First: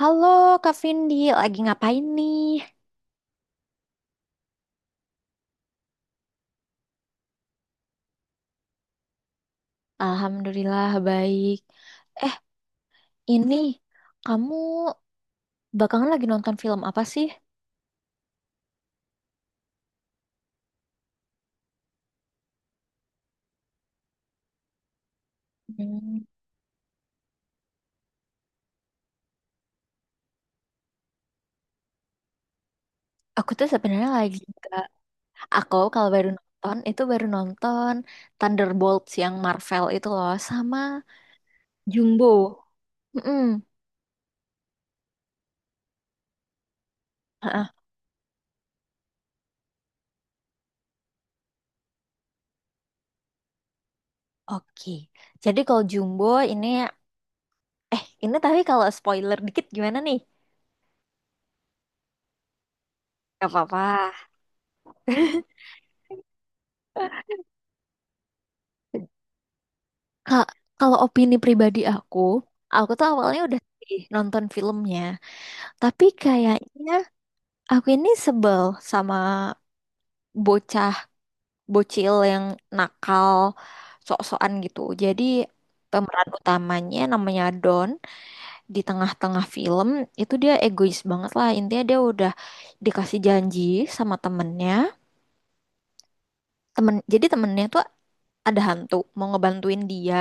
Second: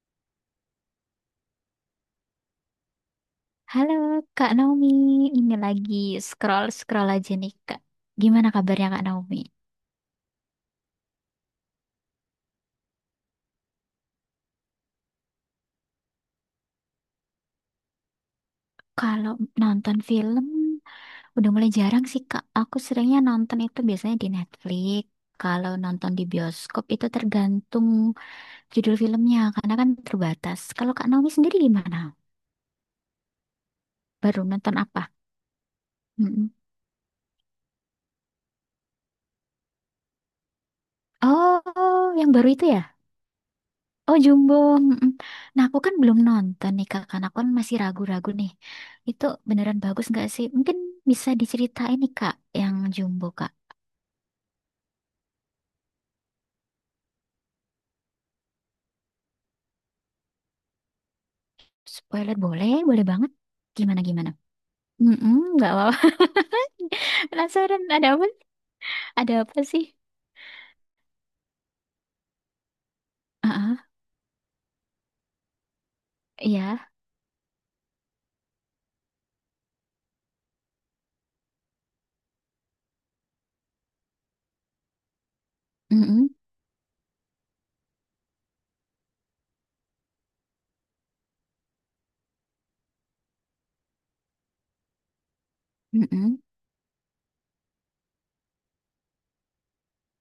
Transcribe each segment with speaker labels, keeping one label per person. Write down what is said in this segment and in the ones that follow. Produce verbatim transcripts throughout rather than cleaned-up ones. Speaker 1: Halo Kak Vindi, lagi ngapain nih?
Speaker 2: Halo Kak Naomi, ini lagi scroll-scroll aja nih Kak. Gimana kabarnya Kak Naomi?
Speaker 1: Alhamdulillah baik. Eh, ini kamu bakalan lagi nonton film apa sih?
Speaker 2: Kalau nonton film, udah mulai jarang sih Kak. Aku seringnya nonton itu biasanya di Netflix. Kalau nonton di
Speaker 1: Hmm,
Speaker 2: bioskop itu tergantung judul filmnya, karena kan terbatas. Kalau Kak Naomi sendiri gimana?
Speaker 1: aku tuh sebenarnya lagi
Speaker 2: Baru nonton
Speaker 1: nggak.
Speaker 2: apa?
Speaker 1: Aku kalau baru
Speaker 2: Mm-mm.
Speaker 1: nonton itu baru nonton Thunderbolts yang Marvel itu loh sama
Speaker 2: Oh, yang baru
Speaker 1: Jumbo.
Speaker 2: itu ya?
Speaker 1: Mm-mm.
Speaker 2: Oh Jumbo, mm-mm. Nah aku kan belum nonton nih Kak, karena aku kan
Speaker 1: Heeh.
Speaker 2: masih ragu-ragu nih. Itu beneran bagus nggak sih? Mungkin bisa diceritain nih Kak, yang Jumbo Kak.
Speaker 1: Oke. Jadi kalau Jumbo ini eh ini tapi kalau spoiler dikit gimana nih?
Speaker 2: Spoiler boleh, boleh banget.
Speaker 1: Gak apa-apa.
Speaker 2: Gimana gimana? Mm-mm, nggak apa-apa. Penasaran ada apa? Ada apa sih?
Speaker 1: Kak, kalau opini pribadi aku, aku tuh awalnya udah
Speaker 2: Ah,
Speaker 1: sih nonton filmnya, tapi
Speaker 2: iya.
Speaker 1: kayaknya aku ini sebel sama bocah bocil yang nakal, sok-sokan gitu. Jadi pemeran
Speaker 2: Mm-mm,
Speaker 1: utamanya namanya Don, di tengah-tengah film itu dia egois banget lah. Intinya dia udah dikasih janji sama temennya,
Speaker 2: mm-mm,
Speaker 1: temen jadi temennya tuh ada hantu mau ngebantuin dia.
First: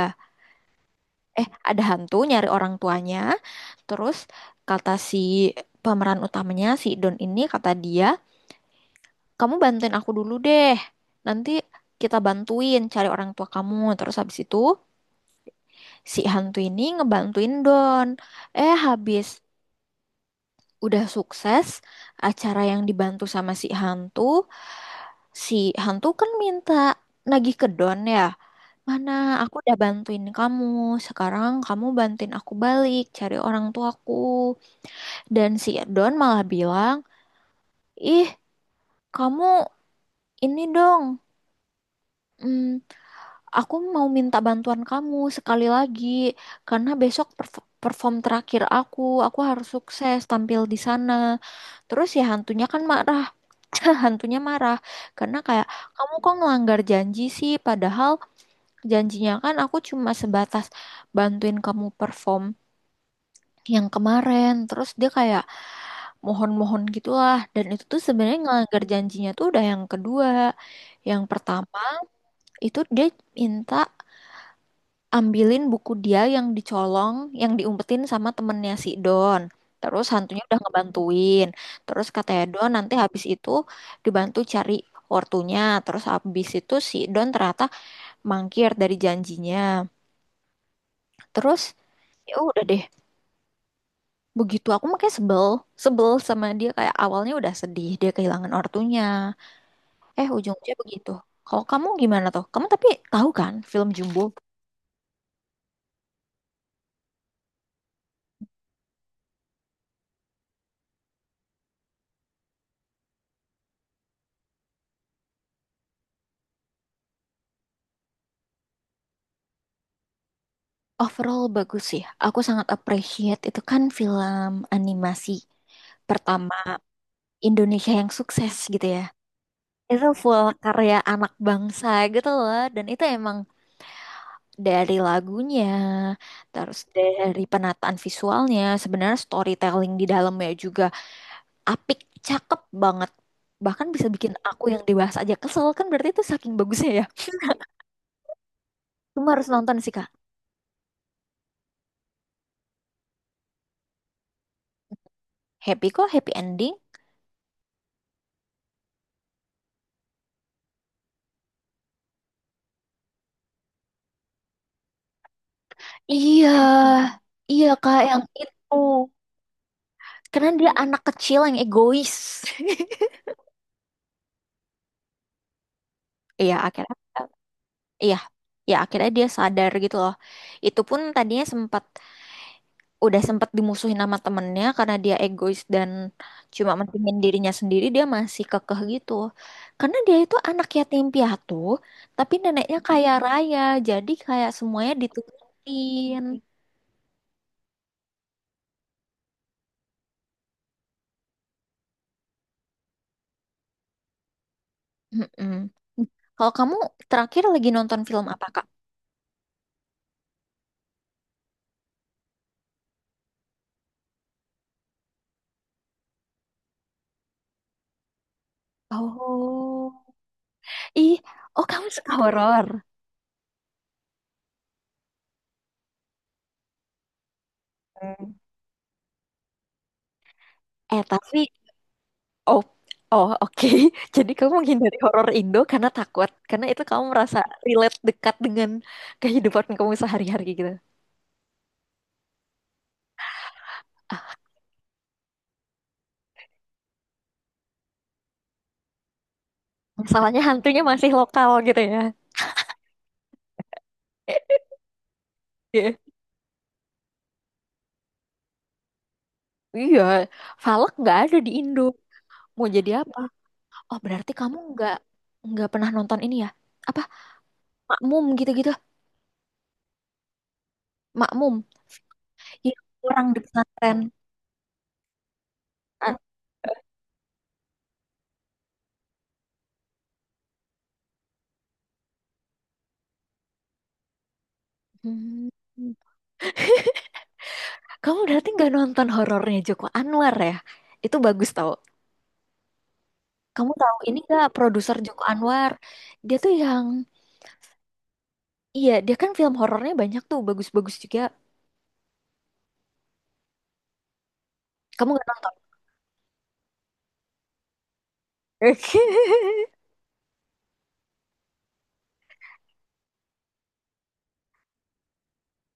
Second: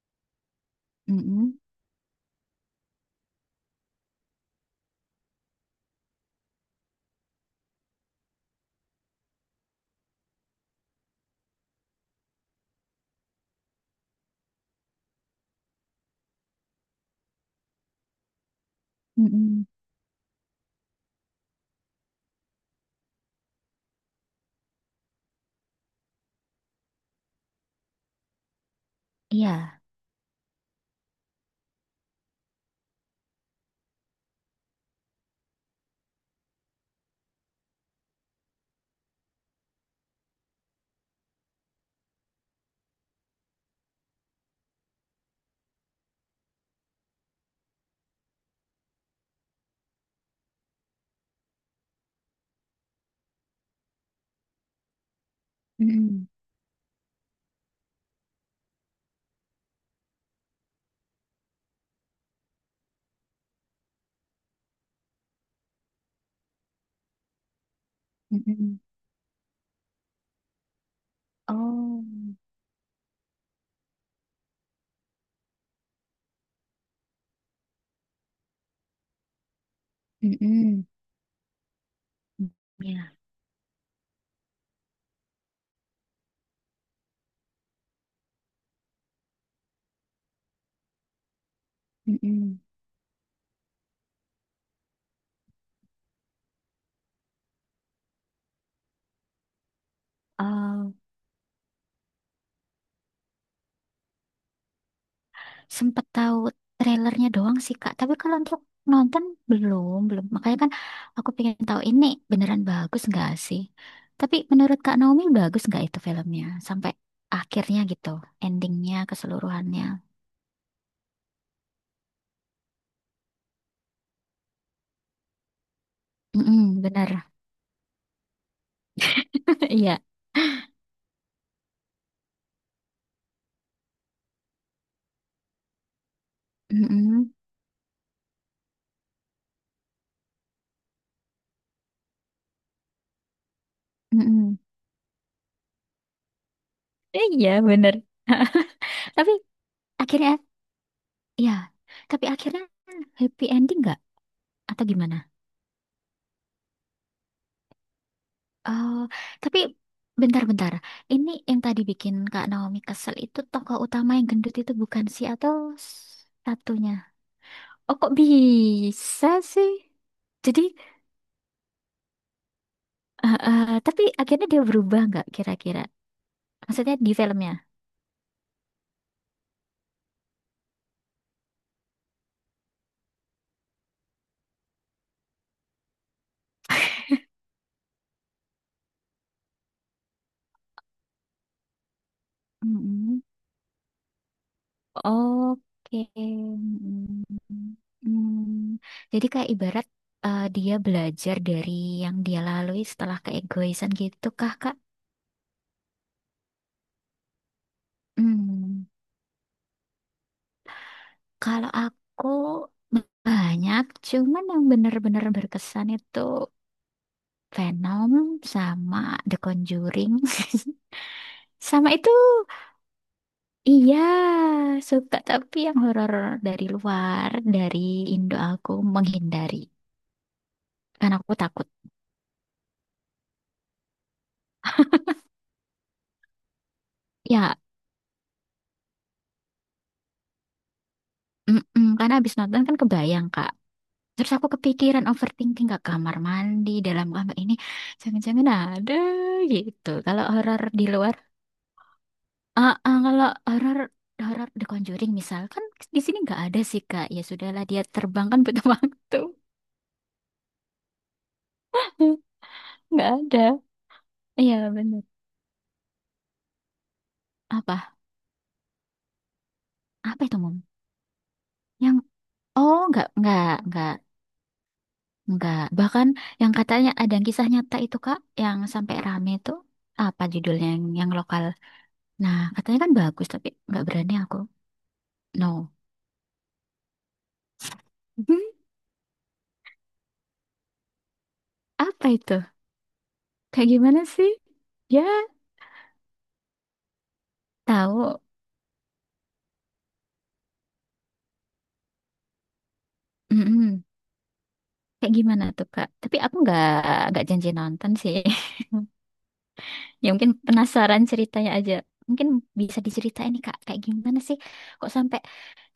Speaker 1: eh
Speaker 2: mm-mm,
Speaker 1: ada hantu nyari orang tuanya, terus kata si pemeran utamanya si Don, ini kata dia, kamu bantuin aku dulu deh, nanti kita bantuin cari orang tua kamu. Terus habis itu si hantu ini ngebantuin Don. Eh habis
Speaker 2: mm-mm.
Speaker 1: udah sukses acara yang dibantu sama si hantu, si hantu kan minta, nagih ke Don ya. Mana aku
Speaker 2: Iya.
Speaker 1: udah bantuin kamu, sekarang kamu bantuin aku balik, cari orang tuaku. Dan si Don malah bilang, ih kamu ini dong, mm, aku mau minta bantuan kamu sekali lagi karena besok perf- perform terakhir aku, aku harus sukses tampil di sana. Terus ya hantunya kan marah. Hantunya marah karena kayak, kamu
Speaker 2: Mm-mm,
Speaker 1: kok ngelanggar janji sih, padahal janjinya kan aku cuma sebatas bantuin kamu perform yang kemarin. Terus dia kayak mohon-mohon gitulah, dan itu tuh sebenarnya
Speaker 2: mm-mm.
Speaker 1: ngelanggar janjinya tuh udah yang kedua. Yang pertama
Speaker 2: Oh.
Speaker 1: itu dia minta ambilin buku dia yang dicolong, yang diumpetin sama temennya si Don, terus hantunya udah
Speaker 2: Mm-mm.
Speaker 1: ngebantuin. Terus katanya Don nanti
Speaker 2: Iya.
Speaker 1: habis itu dibantu cari ortunya. Terus habis itu si Don ternyata mangkir dari janjinya. Terus ya
Speaker 2: Mm-mm.
Speaker 1: udah deh, begitu. Aku makanya sebel sebel sama dia, kayak awalnya udah sedih dia kehilangan ortunya, Eh, ujung-ujungnya
Speaker 2: Oh.
Speaker 1: begitu. Kalau kamu gimana tuh? Kamu tapi tahu kan film Jumbo?
Speaker 2: sempet tahu trailernya doang sih Kak. Tapi kalau untuk nonton belum, belum. Makanya kan aku pengen tahu ini beneran bagus nggak sih? Tapi menurut Kak Naomi bagus nggak itu filmnya sampai akhirnya gitu, endingnya keseluruhannya.
Speaker 1: Overall bagus sih. Aku sangat appreciate, itu kan film animasi pertama
Speaker 2: Mm-mm, bener.
Speaker 1: Indonesia yang sukses gitu ya.
Speaker 2: Iya.
Speaker 1: Itu full karya anak bangsa gitu loh. Dan itu emang dari lagunya, terus
Speaker 2: Mm-mm,
Speaker 1: dari penataan visualnya, sebenarnya storytelling di dalamnya juga apik, cakep banget. Bahkan bisa bikin
Speaker 2: mm-mm.
Speaker 1: aku yang dewasa aja kesel, kan berarti itu saking bagusnya ya.
Speaker 2: Eh, Iya bener.
Speaker 1: Cuma
Speaker 2: Tapi
Speaker 1: harus nonton sih Kak.
Speaker 2: akhirnya, ya. Tapi akhirnya happy ending nggak? Atau gimana?
Speaker 1: Happy kok, happy ending?
Speaker 2: Oh, tapi bentar-bentar. Ini yang tadi bikin Kak Naomi kesel itu tokoh utama yang gendut itu bukan sih atau
Speaker 1: Iya,
Speaker 2: satunya?
Speaker 1: iya
Speaker 2: Oh,
Speaker 1: kak
Speaker 2: kok
Speaker 1: yang itu.
Speaker 2: bisa sih?
Speaker 1: Karena
Speaker 2: Jadi,
Speaker 1: dia anak kecil yang egois.
Speaker 2: eh, eh, tapi akhirnya dia berubah nggak kira-kira?
Speaker 1: Iya, akhirnya,
Speaker 2: Maksudnya di filmnya?
Speaker 1: iya, ya akhirnya dia sadar gitu loh. Itu pun tadinya sempat udah sempat dimusuhin sama temennya karena dia egois dan cuma mentingin dirinya sendiri, dia masih kekeh gitu. Karena dia itu anak yatim piatu, tapi neneknya kaya
Speaker 2: Mm-mm.
Speaker 1: raya, jadi kayak semuanya
Speaker 2: Oke.
Speaker 1: diturutin.
Speaker 2: Mm-mm. Mm. Jadi kayak ibarat eh, dia belajar dari yang dia lalui setelah keegoisan gitu kah, Kak?
Speaker 1: Mm-mm. Kalau kamu terakhir lagi nonton film apa, Kak?
Speaker 2: Hmm. Kalau aku Banyak, cuman yang bener-bener berkesan itu Venom sama The
Speaker 1: Oh.
Speaker 2: Conjuring.
Speaker 1: Ih. Oh, kamu
Speaker 2: Sama itu,
Speaker 1: suka horor.
Speaker 2: iya, suka tapi yang horor dari luar, dari
Speaker 1: Hmm.
Speaker 2: Indo aku menghindari.
Speaker 1: Eh,
Speaker 2: Karena aku
Speaker 1: tapi
Speaker 2: takut.
Speaker 1: oh, oh, oke. Jadi kamu menghindari horor Indo karena takut, karena itu kamu merasa
Speaker 2: Ya,
Speaker 1: relate dekat dengan kehidupan kamu sehari-hari gitu.
Speaker 2: mm-mm, karena habis nonton kan kebayang, Kak. Terus aku kepikiran overthinking ke kamar mandi, dalam kamar ini. Jangan-jangan ada gitu. Kalau
Speaker 1: Masalahnya
Speaker 2: horor
Speaker 1: hantunya
Speaker 2: di
Speaker 1: masih
Speaker 2: luar,
Speaker 1: lokal gitu ya.
Speaker 2: ah, ah, kalau horor
Speaker 1: Eh,
Speaker 2: horor The Conjuring misal kan
Speaker 1: iya,
Speaker 2: di sini nggak ada sih Kak. Ya sudahlah dia terbang kan butuh waktu.
Speaker 1: iya, Valak nggak ada di Indo. Mau jadi
Speaker 2: Nggak
Speaker 1: apa?
Speaker 2: ada.
Speaker 1: Oh, berarti kamu
Speaker 2: Iya
Speaker 1: nggak
Speaker 2: bener.
Speaker 1: nggak pernah nonton ini ya? Apa
Speaker 2: Apa?
Speaker 1: Makmum gitu-gitu?
Speaker 2: Apa itu Mom?
Speaker 1: Makmum.
Speaker 2: Yang
Speaker 1: Iya,
Speaker 2: oh, nggak,
Speaker 1: kurang di
Speaker 2: nggak, nggak,
Speaker 1: pesantren.
Speaker 2: nggak. Bahkan
Speaker 1: Ah.
Speaker 2: yang katanya ada yang kisah nyata itu Kak, yang sampai rame itu apa judulnya yang, yang lokal. Nah katanya kan bagus tapi nggak berani aku.
Speaker 1: Hmm.
Speaker 2: No.
Speaker 1: Kamu berarti nggak nonton horornya Joko Anwar ya? Itu bagus tau.
Speaker 2: Apa itu? Kayak
Speaker 1: Kamu tahu
Speaker 2: gimana
Speaker 1: ini
Speaker 2: sih?
Speaker 1: nggak produser
Speaker 2: Ya
Speaker 1: Joko Anwar? Dia tuh yang,
Speaker 2: tahu.
Speaker 1: iya dia kan film horornya banyak tuh, bagus-bagus juga.
Speaker 2: Mm-mm.
Speaker 1: Kamu
Speaker 2: Kayak
Speaker 1: nggak
Speaker 2: gimana
Speaker 1: nonton?
Speaker 2: tuh Kak? Tapi aku nggak nggak janji nonton sih. Ya mungkin penasaran ceritanya aja. Mungkin bisa diceritain nih Kak, kayak gimana sih kok sampai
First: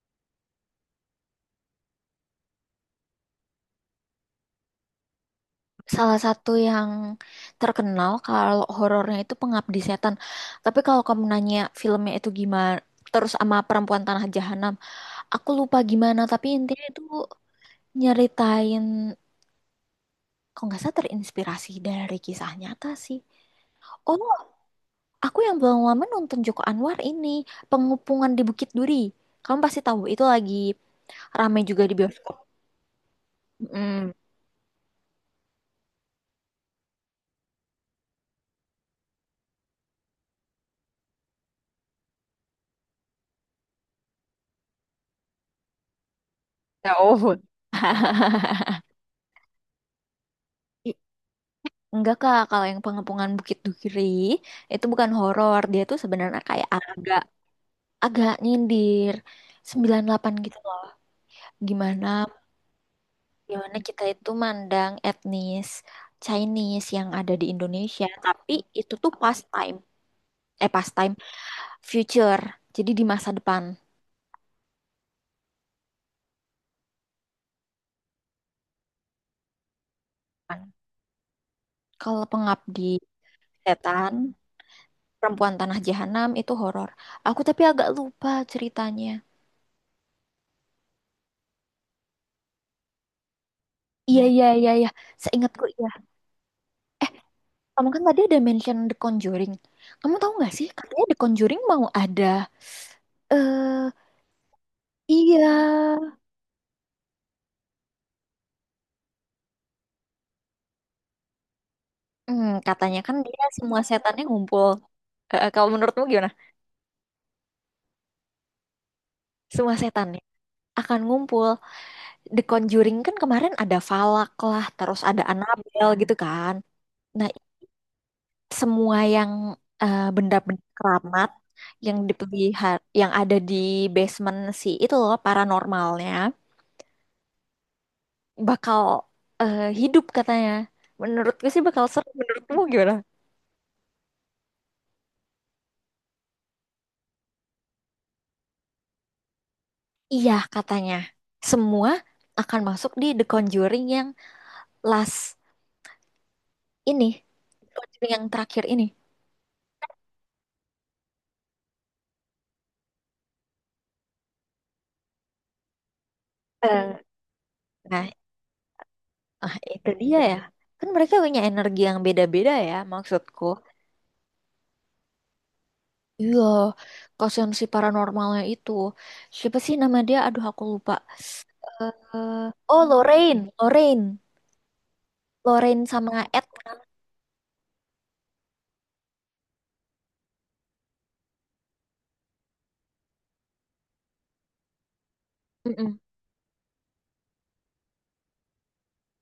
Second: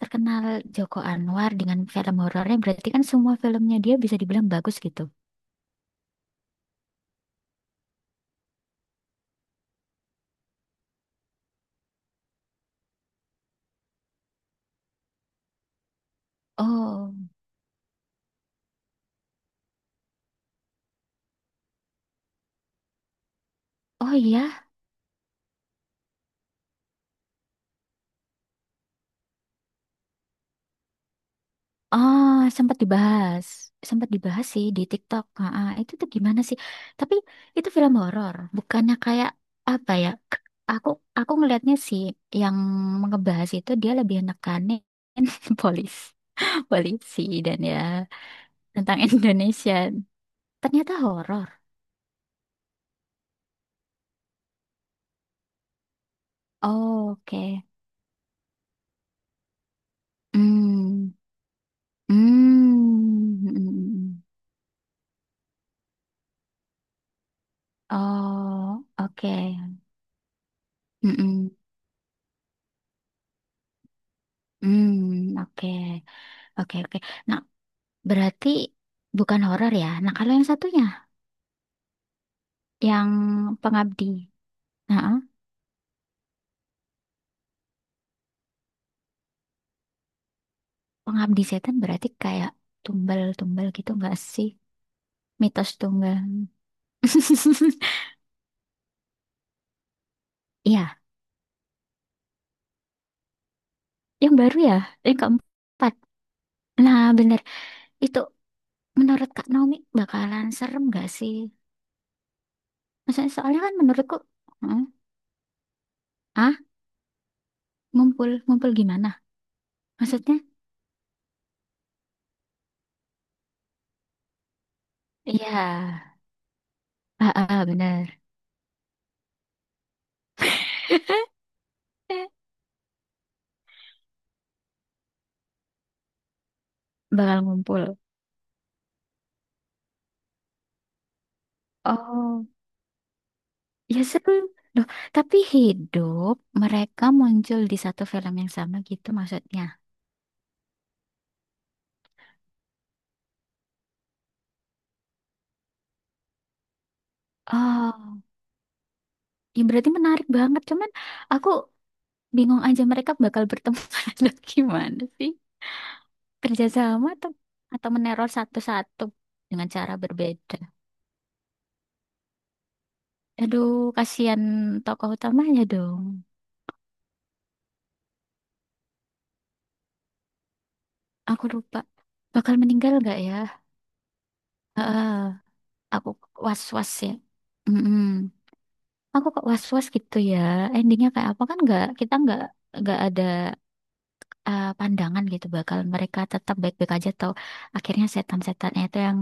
Speaker 2: terkenal Joko Anwar dengan film horornya? Berarti kan semua filmnya dia bisa dibilang bagus gitu.
Speaker 1: Salah satu yang terkenal kalau horornya itu Pengabdi Setan. Tapi kalau kamu nanya filmnya itu gimana, terus sama Perempuan Tanah Jahanam, aku lupa gimana. Tapi intinya itu
Speaker 2: Oh,
Speaker 1: nyeritain, kalau nggak salah terinspirasi dari kisah nyata sih.
Speaker 2: oh
Speaker 1: Oh,
Speaker 2: iya.
Speaker 1: aku yang belum lama nonton Joko Anwar ini, Pengepungan di Bukit Duri. Kamu pasti tahu, itu lagi rame juga di
Speaker 2: oh
Speaker 1: bioskop.
Speaker 2: sempat dibahas. Sempat
Speaker 1: Mm.
Speaker 2: dibahas sih di TikTok. Ah, ah, itu tuh gimana sih? Tapi itu film horor, bukannya kayak apa ya? k- Aku aku ngelihatnya sih yang ngebahas itu dia lebih nekanin polis, polisi
Speaker 1: Oh.
Speaker 2: dan ya tentang Indonesia. Ternyata
Speaker 1: I-
Speaker 2: horor.
Speaker 1: Enggak kak, kalau yang Pengepungan Bukit Duri itu bukan horor, dia tuh sebenarnya kayak
Speaker 2: Oh,
Speaker 1: agak
Speaker 2: Oke.
Speaker 1: agak nyindir sembilan delapan gitu loh.
Speaker 2: Hmm.
Speaker 1: Gimana
Speaker 2: Hmm. Mm, mm,
Speaker 1: gimana kita
Speaker 2: mm.
Speaker 1: itu mandang etnis Chinese yang ada di Indonesia, tapi
Speaker 2: Oh,
Speaker 1: itu tuh pastime.
Speaker 2: oke.
Speaker 1: Eh
Speaker 2: Mm,
Speaker 1: pastime,
Speaker 2: mm.
Speaker 1: future, jadi di masa depan.
Speaker 2: Hmm, oke. Oke, oke. nah berarti bukan horor ya. Nah, kalau yang satunya,
Speaker 1: Kalau Pengabdi
Speaker 2: yang pengabdi.
Speaker 1: Setan,
Speaker 2: Nah, eh,
Speaker 1: Perempuan Tanah Jahanam itu horor. Aku tapi agak lupa ceritanya.
Speaker 2: pengabdi setan berarti kayak tumbal-tumbal gitu nggak
Speaker 1: Iya, iya,
Speaker 2: sih?
Speaker 1: iya, iya. Seingatku
Speaker 2: Mitos
Speaker 1: iya.
Speaker 2: tunggal.
Speaker 1: Kamu kan tadi ada mention The Conjuring. Kamu tahu nggak sih,
Speaker 2: Iya,
Speaker 1: katanya The Conjuring mau ada. Eh,
Speaker 2: yang baru ya, yang
Speaker 1: iya.
Speaker 2: keempat. Nah, bener. Itu menurut Kak Naomi bakalan serem nggak sih?
Speaker 1: Hmm, katanya kan
Speaker 2: Maksudnya
Speaker 1: dia
Speaker 2: soalnya kan
Speaker 1: semua
Speaker 2: menurutku,
Speaker 1: setannya ngumpul.
Speaker 2: eh,
Speaker 1: Eh, eh, kalau menurutmu gimana?
Speaker 2: ah, ngumpul ngumpul gimana?
Speaker 1: Semua setannya
Speaker 2: Maksudnya?
Speaker 1: akan ngumpul. The Conjuring kan kemarin ada Falak lah, terus ada
Speaker 2: Iya,
Speaker 1: Annabelle gitu kan. Nah,
Speaker 2: ah, ah, bener.
Speaker 1: semua yang eh, benda-benda keramat yang dipelihara yang ada di basement si itu loh paranormalnya
Speaker 2: Bakal ngumpul.
Speaker 1: bakal eh, hidup katanya. Menurutku sih bakal seru.
Speaker 2: Oh.
Speaker 1: Menurutmu gimana?
Speaker 2: Ya seru. Loh, tapi hidup mereka muncul di satu film yang sama gitu maksudnya.
Speaker 1: Iya katanya. Semua akan masuk di The Conjuring yang last ini. The Conjuring
Speaker 2: Oh,
Speaker 1: yang terakhir ini.
Speaker 2: ya berarti menarik banget. Cuman aku bingung aja mereka bakal bertemu atau gimana sih?
Speaker 1: Eh,
Speaker 2: Kerjasama atau atau
Speaker 1: nah,
Speaker 2: meneror satu-satu
Speaker 1: ah,
Speaker 2: dengan
Speaker 1: itu
Speaker 2: cara
Speaker 1: dia ya.
Speaker 2: berbeda.
Speaker 1: Kan mereka punya energi yang beda-beda ya maksudku.
Speaker 2: Aduh, kasihan tokoh utamanya dong.
Speaker 1: Iya, kasihan si paranormalnya itu. Siapa sih nama dia? Aduh, aku lupa.
Speaker 2: Aku lupa.
Speaker 1: eh
Speaker 2: Bakal
Speaker 1: oh,
Speaker 2: meninggal nggak ya?
Speaker 1: Lorraine, Lorraine,
Speaker 2: Heeh,
Speaker 1: Lorraine
Speaker 2: aku
Speaker 1: sama Ed.
Speaker 2: was-was ya. Mm-mm. Aku kok was-was gitu ya, endingnya kayak apa kan nggak, kita nggak nggak ada eh, pandangan gitu bakal
Speaker 1: Mm-mm.
Speaker 2: mereka tetap baik-baik aja atau akhirnya setan-setannya itu yang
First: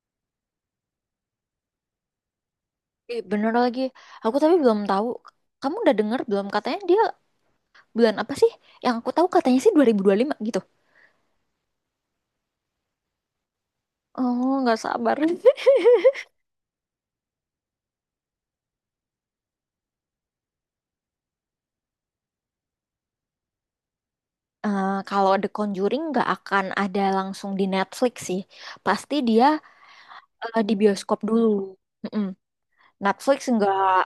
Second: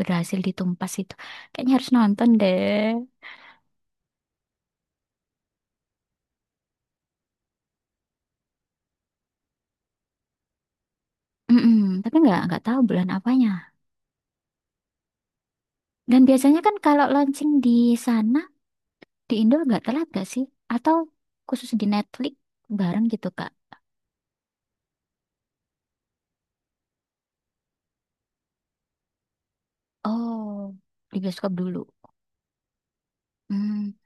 Speaker 2: berhasil ditumpas itu, kayaknya harus nonton deh.
Speaker 1: Ih, bener lagi. Aku tapi belum tahu. Kamu udah denger belum? Katanya dia bulan apa sih? Yang aku tahu katanya sih dua ribu dua puluh lima gitu.
Speaker 2: Mm-mm, tapi nggak nggak tahu bulan apanya,
Speaker 1: Oh, nggak sabar.
Speaker 2: dan biasanya kan kalau launching di sana di Indo nggak telat gak sih, atau khusus di Netflix bareng gitu Kak.
Speaker 1: Eh, kalau The Conjuring nggak akan ada langsung di Netflix sih. Pasti dia eh,
Speaker 2: Oh
Speaker 1: di bioskop
Speaker 2: di
Speaker 1: dulu.
Speaker 2: bioskop dulu.
Speaker 1: Mm-mm. Netflix nggak
Speaker 2: Hmm.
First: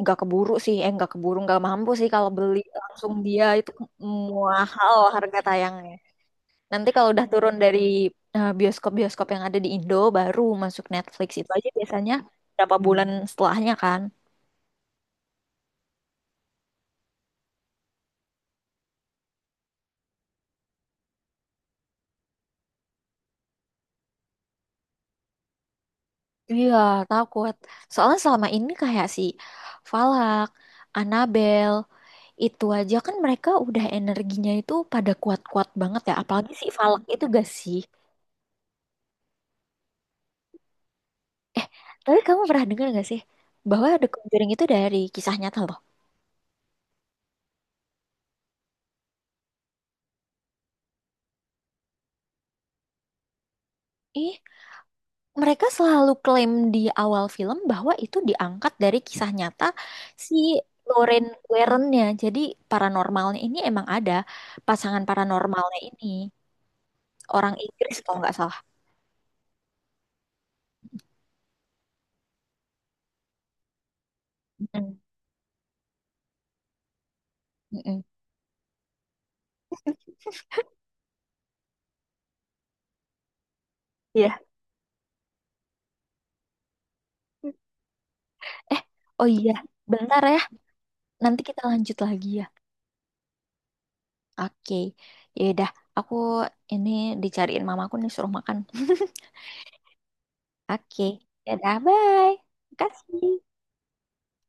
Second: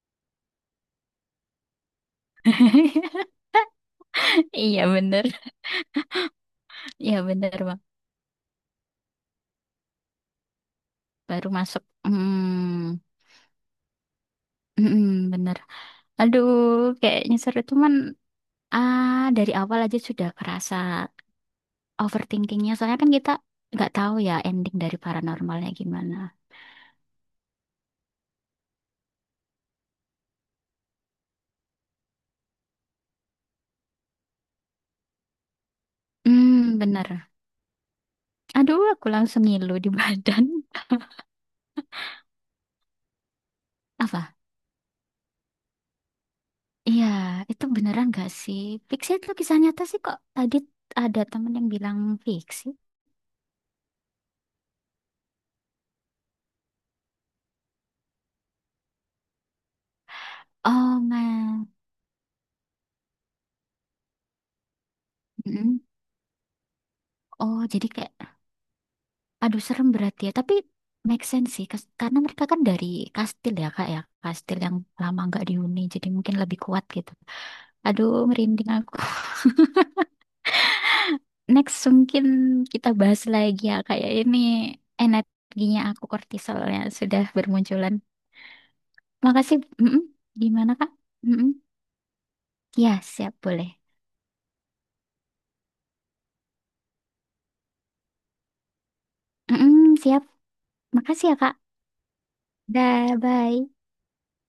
Speaker 1: nggak keburu sih, eh nggak keburu nggak mampu sih, kalau beli langsung dia itu
Speaker 2: Iya
Speaker 1: mahal
Speaker 2: bener,
Speaker 1: harga tayangnya. Nanti kalau
Speaker 2: iya
Speaker 1: udah turun
Speaker 2: bener
Speaker 1: dari eh, bioskop-bioskop yang ada di Indo baru masuk Netflix
Speaker 2: baru
Speaker 1: itu aja
Speaker 2: masuk.
Speaker 1: biasanya berapa
Speaker 2: Hmm,
Speaker 1: bulan setelahnya kan.
Speaker 2: mm-mm, bener. Aduh, kayaknya seru cuman ah dari awal aja sudah kerasa overthinkingnya. Soalnya kan kita nggak tahu ya ending dari paranormalnya gimana.
Speaker 1: Iya takut soalnya selama ini kayak si Falak, Annabelle itu aja kan mereka udah energinya itu pada kuat-kuat banget ya, apalagi si
Speaker 2: Hmm,
Speaker 1: Falak itu
Speaker 2: bener.
Speaker 1: gak sih.
Speaker 2: Aduh, aku langsung ngilu di badan.
Speaker 1: Eh tapi kamu pernah dengar gak sih bahwa The
Speaker 2: Apa?
Speaker 1: Conjuring itu dari kisah nyata loh.
Speaker 2: Iya, itu beneran gak sih? Fiksi itu kisah nyata sih kok. Tadi ada temen yang bilang fiksi.
Speaker 1: Ih, mereka selalu klaim di awal film bahwa itu diangkat dari kisah nyata si
Speaker 2: Oh,
Speaker 1: Lorraine
Speaker 2: man.
Speaker 1: Warren-nya. Jadi paranormalnya ini emang ada, pasangan paranormalnya
Speaker 2: Mm-mm.
Speaker 1: ini orang
Speaker 2: Oh, jadi
Speaker 1: Inggris
Speaker 2: kayak
Speaker 1: kalau nggak salah.
Speaker 2: aduh, serem berarti ya. Tapi make sense sih, kas- karena mereka kan dari kastil ya, Kak ya. Kastil yang
Speaker 1: Mm.
Speaker 2: lama nggak dihuni, jadi mungkin lebih kuat gitu.
Speaker 1: Mm-mm.
Speaker 2: Aduh, merinding aku. Next, mungkin kita bahas lagi ya, Kak ya. Ini
Speaker 1: Iya.
Speaker 2: energinya aku, kortisolnya sudah bermunculan.
Speaker 1: Eh, oh iya,
Speaker 2: Makasih. Mm-mm.
Speaker 1: bentar ya.
Speaker 2: Gimana, Kak?
Speaker 1: Nanti
Speaker 2: Mm-mm.
Speaker 1: kita lanjut lagi ya.
Speaker 2: Ya, siap, boleh.
Speaker 1: Oke, ya udah. Aku ini dicariin mamaku nih suruh makan.
Speaker 2: Mm-mm, siap.
Speaker 1: Oke,
Speaker 2: Makasih ya, Kak.
Speaker 1: dadah, bye.
Speaker 2: Dah,
Speaker 1: Makasih.
Speaker 2: bye.